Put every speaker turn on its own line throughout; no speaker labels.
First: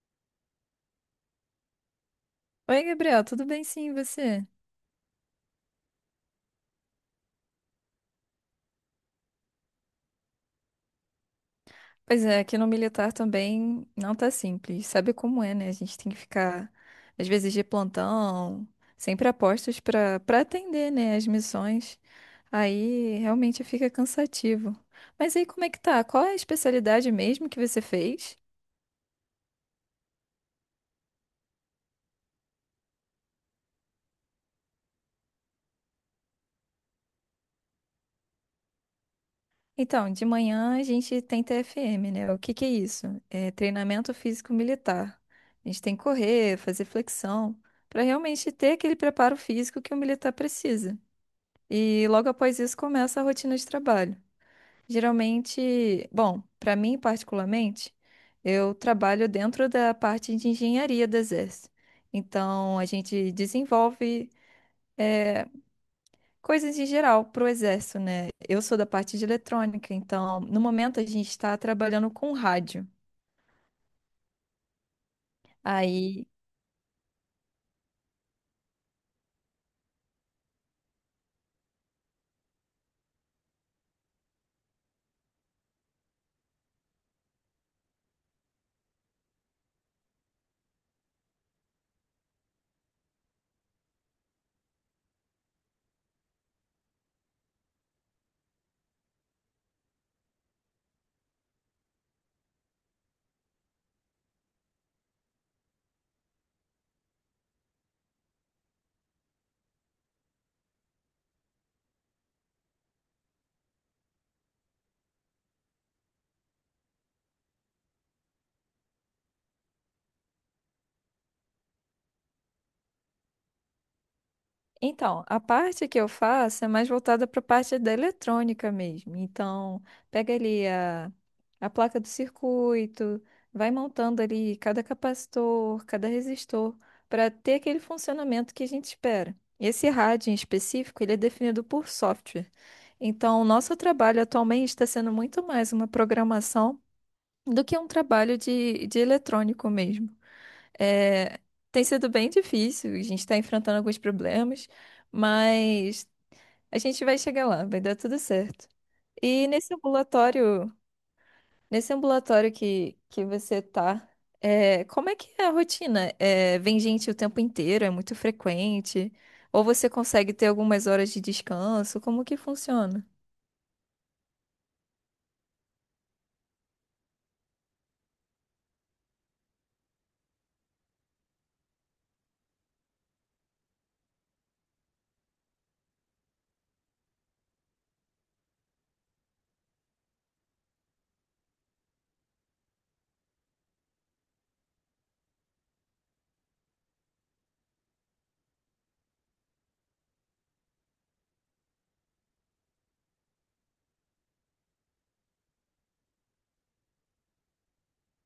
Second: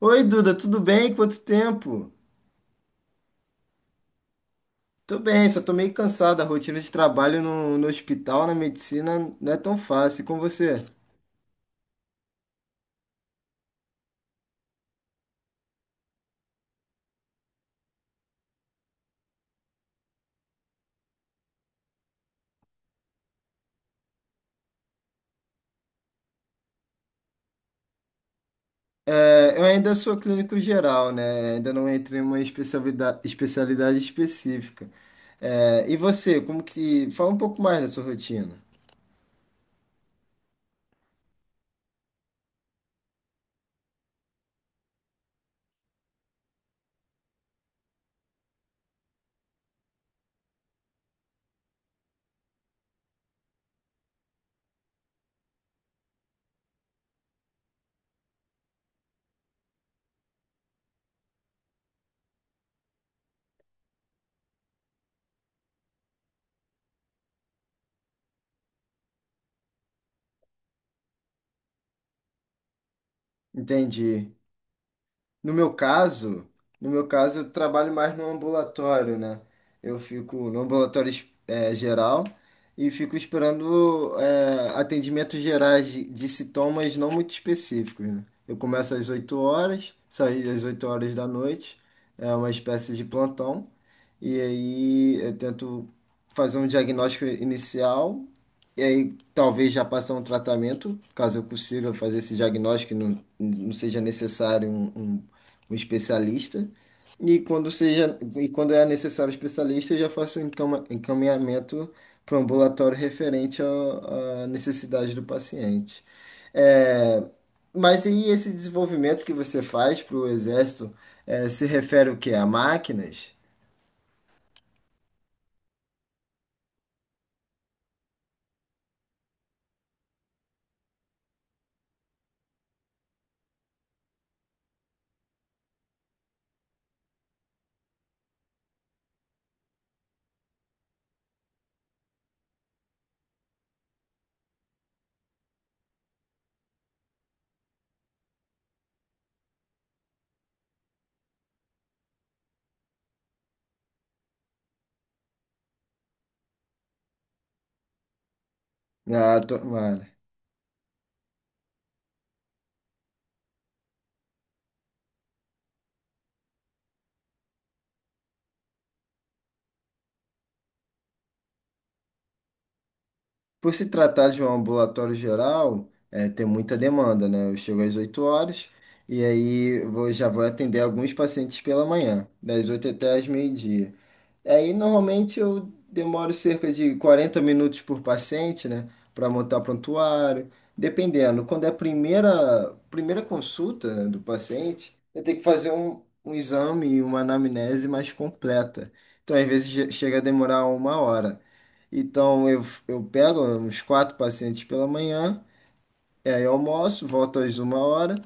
Oi, Duda, tudo bem? Quanto tempo?
Oi, Gabriel, tudo bem sim, e você?
Tô bem, só tô meio cansado. A rotina de trabalho no hospital, na medicina, não é tão fácil. E com você?
Pois é, aqui no militar também não tá simples. Sabe como é, né? A gente tem que ficar, às vezes, de plantão, sempre a postos pra para atender, né, as missões. Aí realmente fica cansativo. Mas aí como é que tá? Qual é a especialidade mesmo que você fez?
É, eu ainda sou clínico geral, né? Ainda não entrei em uma especialidade, especialidade específica. É, e você, como que... Fala um pouco mais da sua rotina.
Então, de manhã a gente tem TFM, né? O que que é isso? É treinamento físico militar. A gente tem que correr, fazer flexão, pra realmente ter aquele preparo físico que o militar precisa. E logo após isso começa a rotina de trabalho. Geralmente, bom, para mim particularmente, eu trabalho dentro da parte de engenharia do Exército. Então, a gente desenvolve eh, coisas em geral para o Exército, né? Eu sou da parte de eletrônica, então, no momento, a gente está trabalhando com rádio.
Entendi. No meu
Aí.
caso, no meu caso, eu trabalho mais no ambulatório, né? Eu fico no ambulatório geral e fico esperando atendimentos gerais de sintomas não muito específicos, né? Eu começo às 8h, saio às 20h, é uma espécie de plantão, e aí eu tento fazer um diagnóstico inicial, e aí talvez já passar um tratamento, caso eu consiga fazer esse diagnóstico e não seja necessário um especialista. E quando é necessário o especialista, eu já faço um encaminhamento para o ambulatório referente à necessidade do paciente. É, mas e esse desenvolvimento que você faz para o exército, é, se refere o quê? A máquinas?
Então, a parte que eu faço é mais voltada para a parte da eletrônica mesmo. Então, pega ali a placa do circuito, vai montando ali cada capacitor, cada resistor, para ter aquele funcionamento que a gente espera. Esse rádio em específico, ele é definido por software. Então, o nosso trabalho atualmente está sendo muito mais uma programação do que um trabalho de eletrônico mesmo. É, tem sido bem difícil, a gente está enfrentando alguns problemas, mas a gente vai chegar lá, vai dar tudo certo.
Ah,
E nesse
tomara.
ambulatório, que você tá, é, como é que é a rotina? É, vem gente o tempo inteiro, é muito frequente? Ou você consegue ter algumas horas de descanso? Como que funciona?
Por se tratar de um ambulatório geral, é, tem muita demanda, né? Eu chego às 8h e aí vou, já vou atender alguns pacientes pela manhã, das 8 até às meio-dia. Aí normalmente eu demoro cerca de 40 minutos por paciente, né? Para montar prontuário, dependendo. Quando é a primeira consulta, né, do paciente, eu tenho que fazer um, um exame e uma anamnese mais completa. Então, às vezes, chega a demorar 1 hora. Então eu pego uns quatro pacientes pela manhã, e aí eu almoço, volto às 1h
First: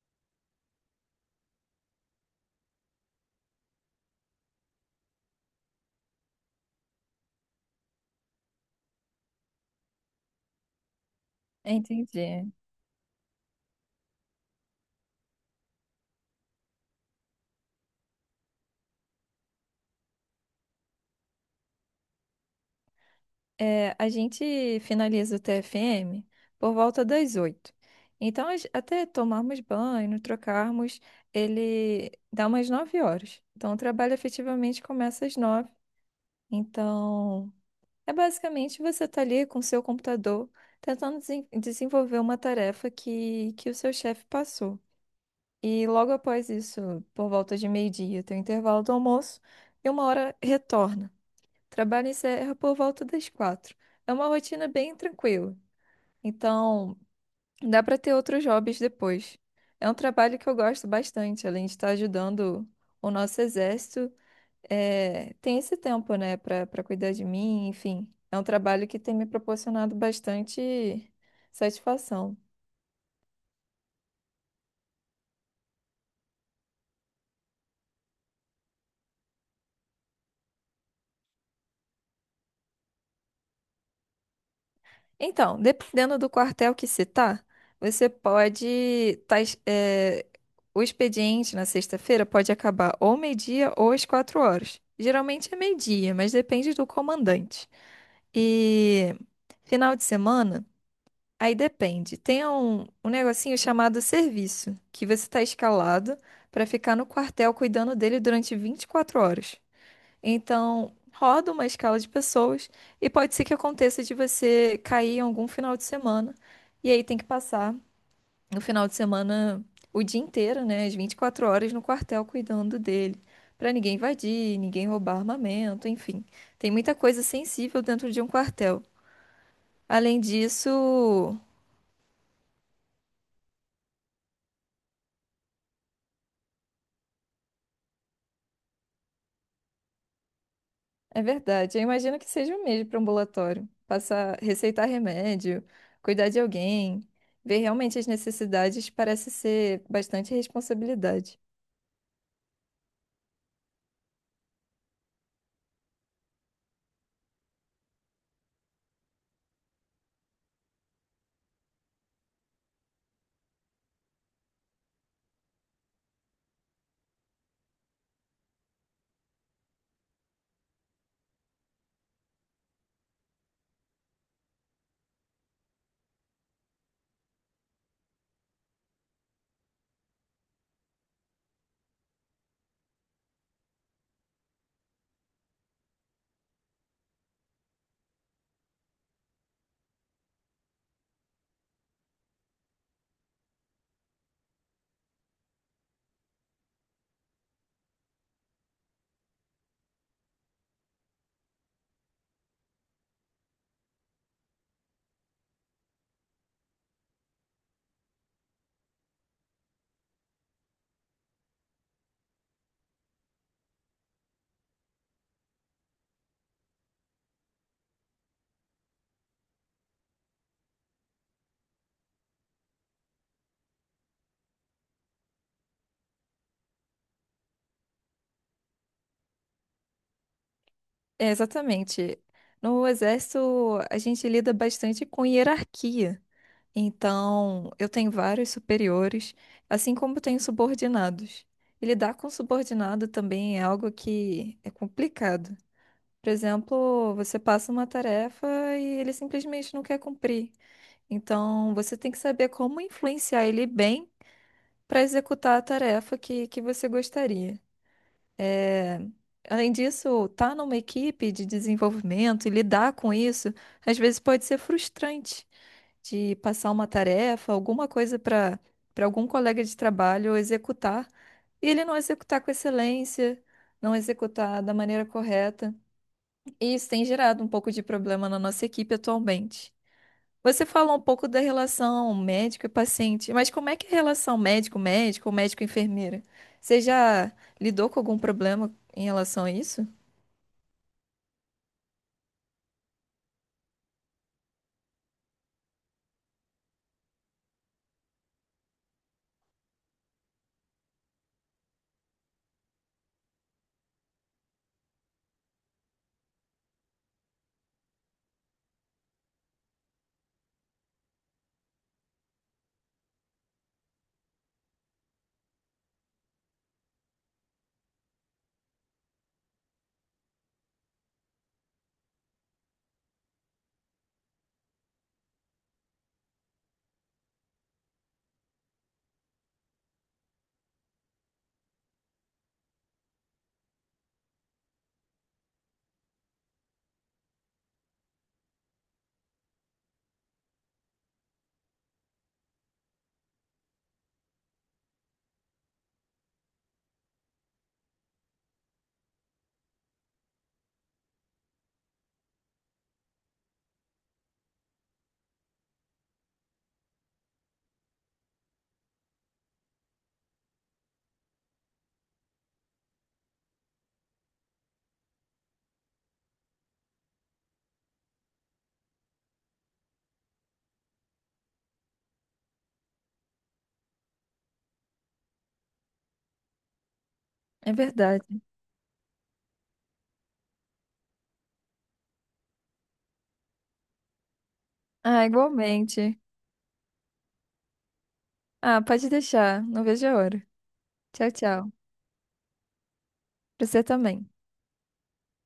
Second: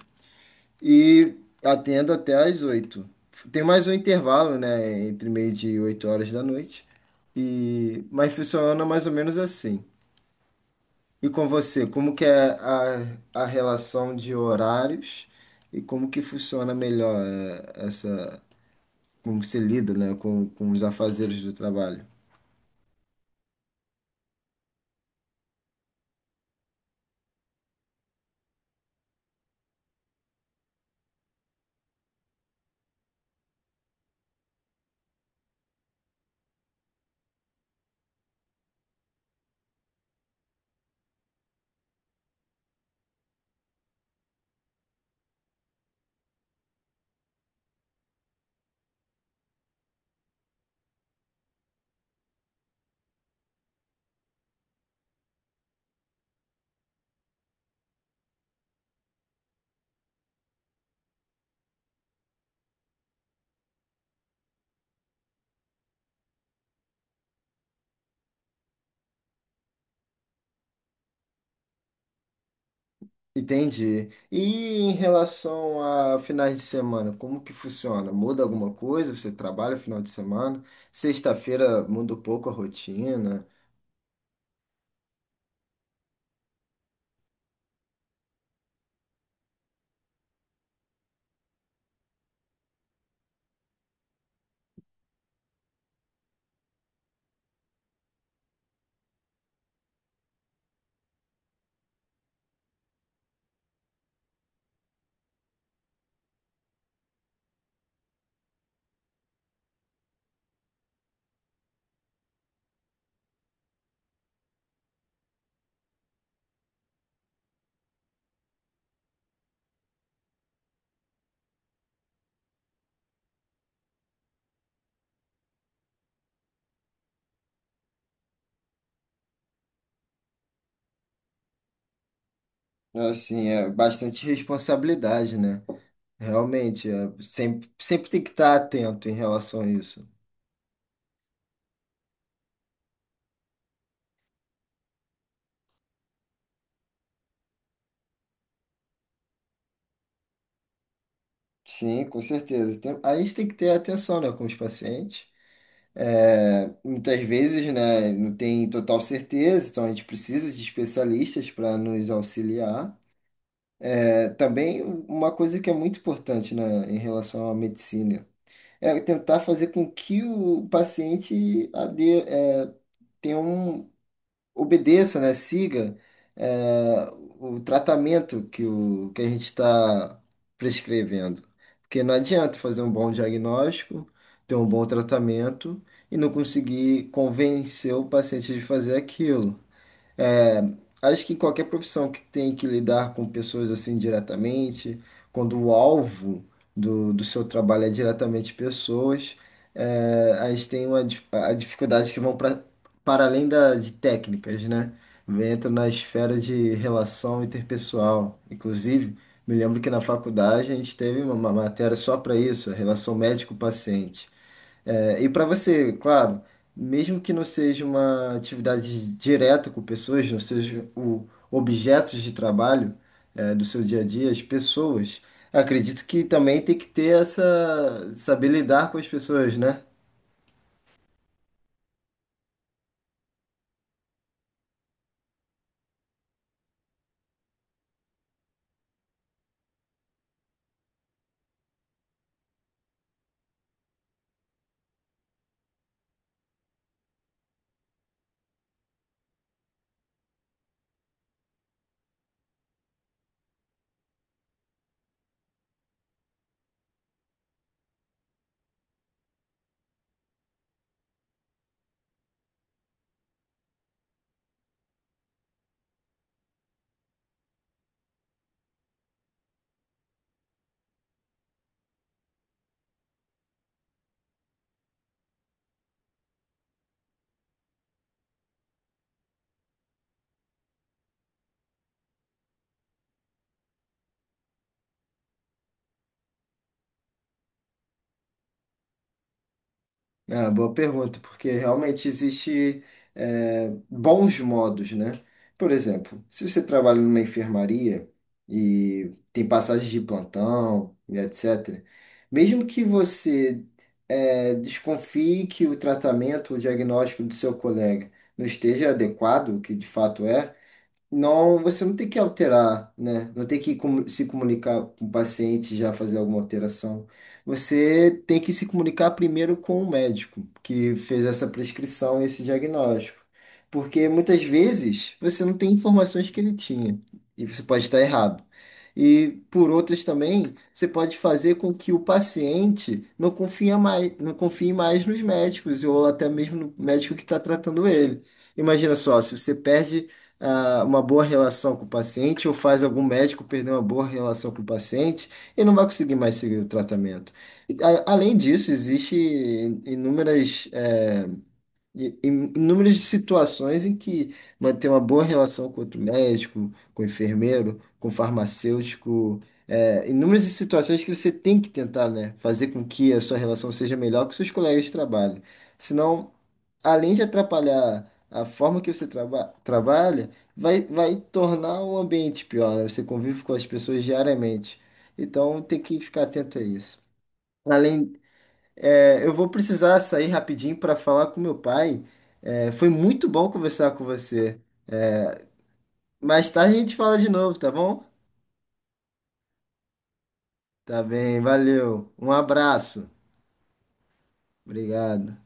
e atendo até às oito. Tem mais um intervalo, né, entre meio-dia e 20h. E mas funciona mais ou menos assim. E com você, como que é
Entendi.
a relação de horários e como que funciona melhor essa, como você lida, né, com os afazeres do trabalho?
É, a gente finaliza o TFM por volta das oito. Então, até tomarmos banho, trocarmos, ele dá umas nove horas. Então, o trabalho efetivamente começa às nove. Então, é basicamente você tá ali com o seu computador tentando desenvolver uma tarefa que o seu chefe passou. E logo após isso, por volta de meio-dia, tem o intervalo do almoço e uma hora retorna. Trabalho encerra por volta das quatro. É uma rotina bem tranquila, então dá para ter outros hobbies depois. É um trabalho que eu gosto bastante, além de estar ajudando o nosso exército, é, tem esse tempo, né, para cuidar de mim, enfim. É um trabalho que tem me proporcionado bastante satisfação.
Entendi. E em relação a finais de semana, como que funciona? Muda alguma coisa? Você trabalha final de semana? Sexta-feira muda um pouco a rotina.
Então, dependendo do quartel que se tá, você pode. O expediente na sexta-feira pode acabar ou meio-dia ou às quatro horas. Geralmente é meio-dia, mas depende do comandante. E final de semana, aí depende. Tem um negocinho chamado serviço, que você está escalado para ficar no quartel cuidando dele durante 24 horas. Então, roda uma escala de pessoas e pode ser que aconteça de você cair em algum final de semana. E aí tem que passar no final de semana o dia inteiro, né? As 24 horas no quartel cuidando dele. Pra ninguém invadir, ninguém roubar armamento, enfim. Tem muita coisa sensível dentro de um quartel. Além disso.
Assim, é bastante responsabilidade, né? Realmente, é, sempre tem que estar atento em relação a isso.
É verdade. Eu imagino que seja o mesmo para um ambulatório. Passar, receitar remédio, cuidar de alguém, ver realmente as necessidades parece ser bastante responsabilidade.
Sim, com certeza. Tem- a gente tem que ter atenção, né, com os pacientes. É, muitas vezes, né, não tem total certeza, então a gente precisa de especialistas para nos auxiliar. É, também uma coisa que é muito importante na, em relação à medicina é tentar fazer com que o paciente é, tenha um, obedeça, né, siga é, o tratamento que a gente está prescrevendo. Porque não adianta fazer um bom diagnóstico, ter um bom tratamento e não conseguir convencer o paciente de fazer aquilo. É, acho que em qualquer profissão que tem que lidar com pessoas assim diretamente, quando o alvo do seu trabalho é diretamente pessoas, é, a gente tem uma, a dificuldade que vão para além da, de técnicas, né? Entra na esfera de relação interpessoal. Inclusive, me lembro que na faculdade a gente teve uma matéria só para isso, a relação médico-paciente. É, e para você, claro, mesmo que não seja uma atividade direta com pessoas, não seja o objetos de trabalho, é, do seu dia a dia, as pessoas, acredito que também tem que ter essa, saber lidar com as pessoas, né?
É, exatamente. No exército, a gente lida bastante com hierarquia. Então, eu tenho vários superiores, assim como tenho subordinados. E lidar com subordinado também é algo que é complicado. Por exemplo, você passa uma tarefa e ele simplesmente não quer cumprir. Então, você tem que saber como influenciar ele bem para executar a tarefa que você gostaria. É, além disso, estar numa equipe de desenvolvimento e lidar com isso, às vezes pode ser frustrante de passar uma tarefa, alguma coisa para algum colega de trabalho executar e ele não executar com excelência, não executar da maneira correta. E isso tem gerado um pouco de problema na nossa equipe atualmente. Você falou um pouco da relação médico e paciente, mas como é que é a relação médico-médico ou médico-enfermeira? Você já lidou com algum problema em relação a isso?
Ah, boa pergunta, porque realmente existe bons modos, né? Por exemplo, se você trabalha numa enfermaria e tem passagens de plantão e etc., mesmo que você desconfie que o tratamento, o diagnóstico do seu colega não esteja adequado, o que de fato é, não, você não tem que alterar, né? Não tem que se comunicar com o paciente já fazer alguma alteração. Você tem que se comunicar primeiro com o médico que fez essa prescrição, esse diagnóstico. Porque muitas vezes você não tem informações que ele tinha e você pode estar errado. E por outras também, você pode fazer com que o paciente não confia mais, não confie mais nos médicos ou até mesmo no médico que está tratando ele. Imagina só, se você perde uma boa relação com o paciente ou faz algum médico perder uma boa relação com o paciente e não vai conseguir mais seguir o tratamento. E, além disso, existe inúmeras, eh, i- in- inúmeras situações em que manter uma boa relação com outro médico, com o enfermeiro, com o farmacêutico, inúmeras situações que você tem que tentar, né, fazer com que a sua relação seja melhor com seus colegas de trabalho. Senão, além de atrapalhar a forma que você trabalha, vai tornar o ambiente pior, né? Você convive com as pessoas diariamente. Então, tem que ficar atento a isso.
É
Além,
verdade.
é, eu vou precisar sair rapidinho para falar com meu pai. É, foi muito bom conversar com você.
Ah, igualmente.
Mais tarde a gente fala de novo, tá bom?
Ah, pode deixar. Não vejo a hora.
Tá
Tchau,
bem,
tchau.
valeu. Um abraço.
Pra você também.
Obrigado.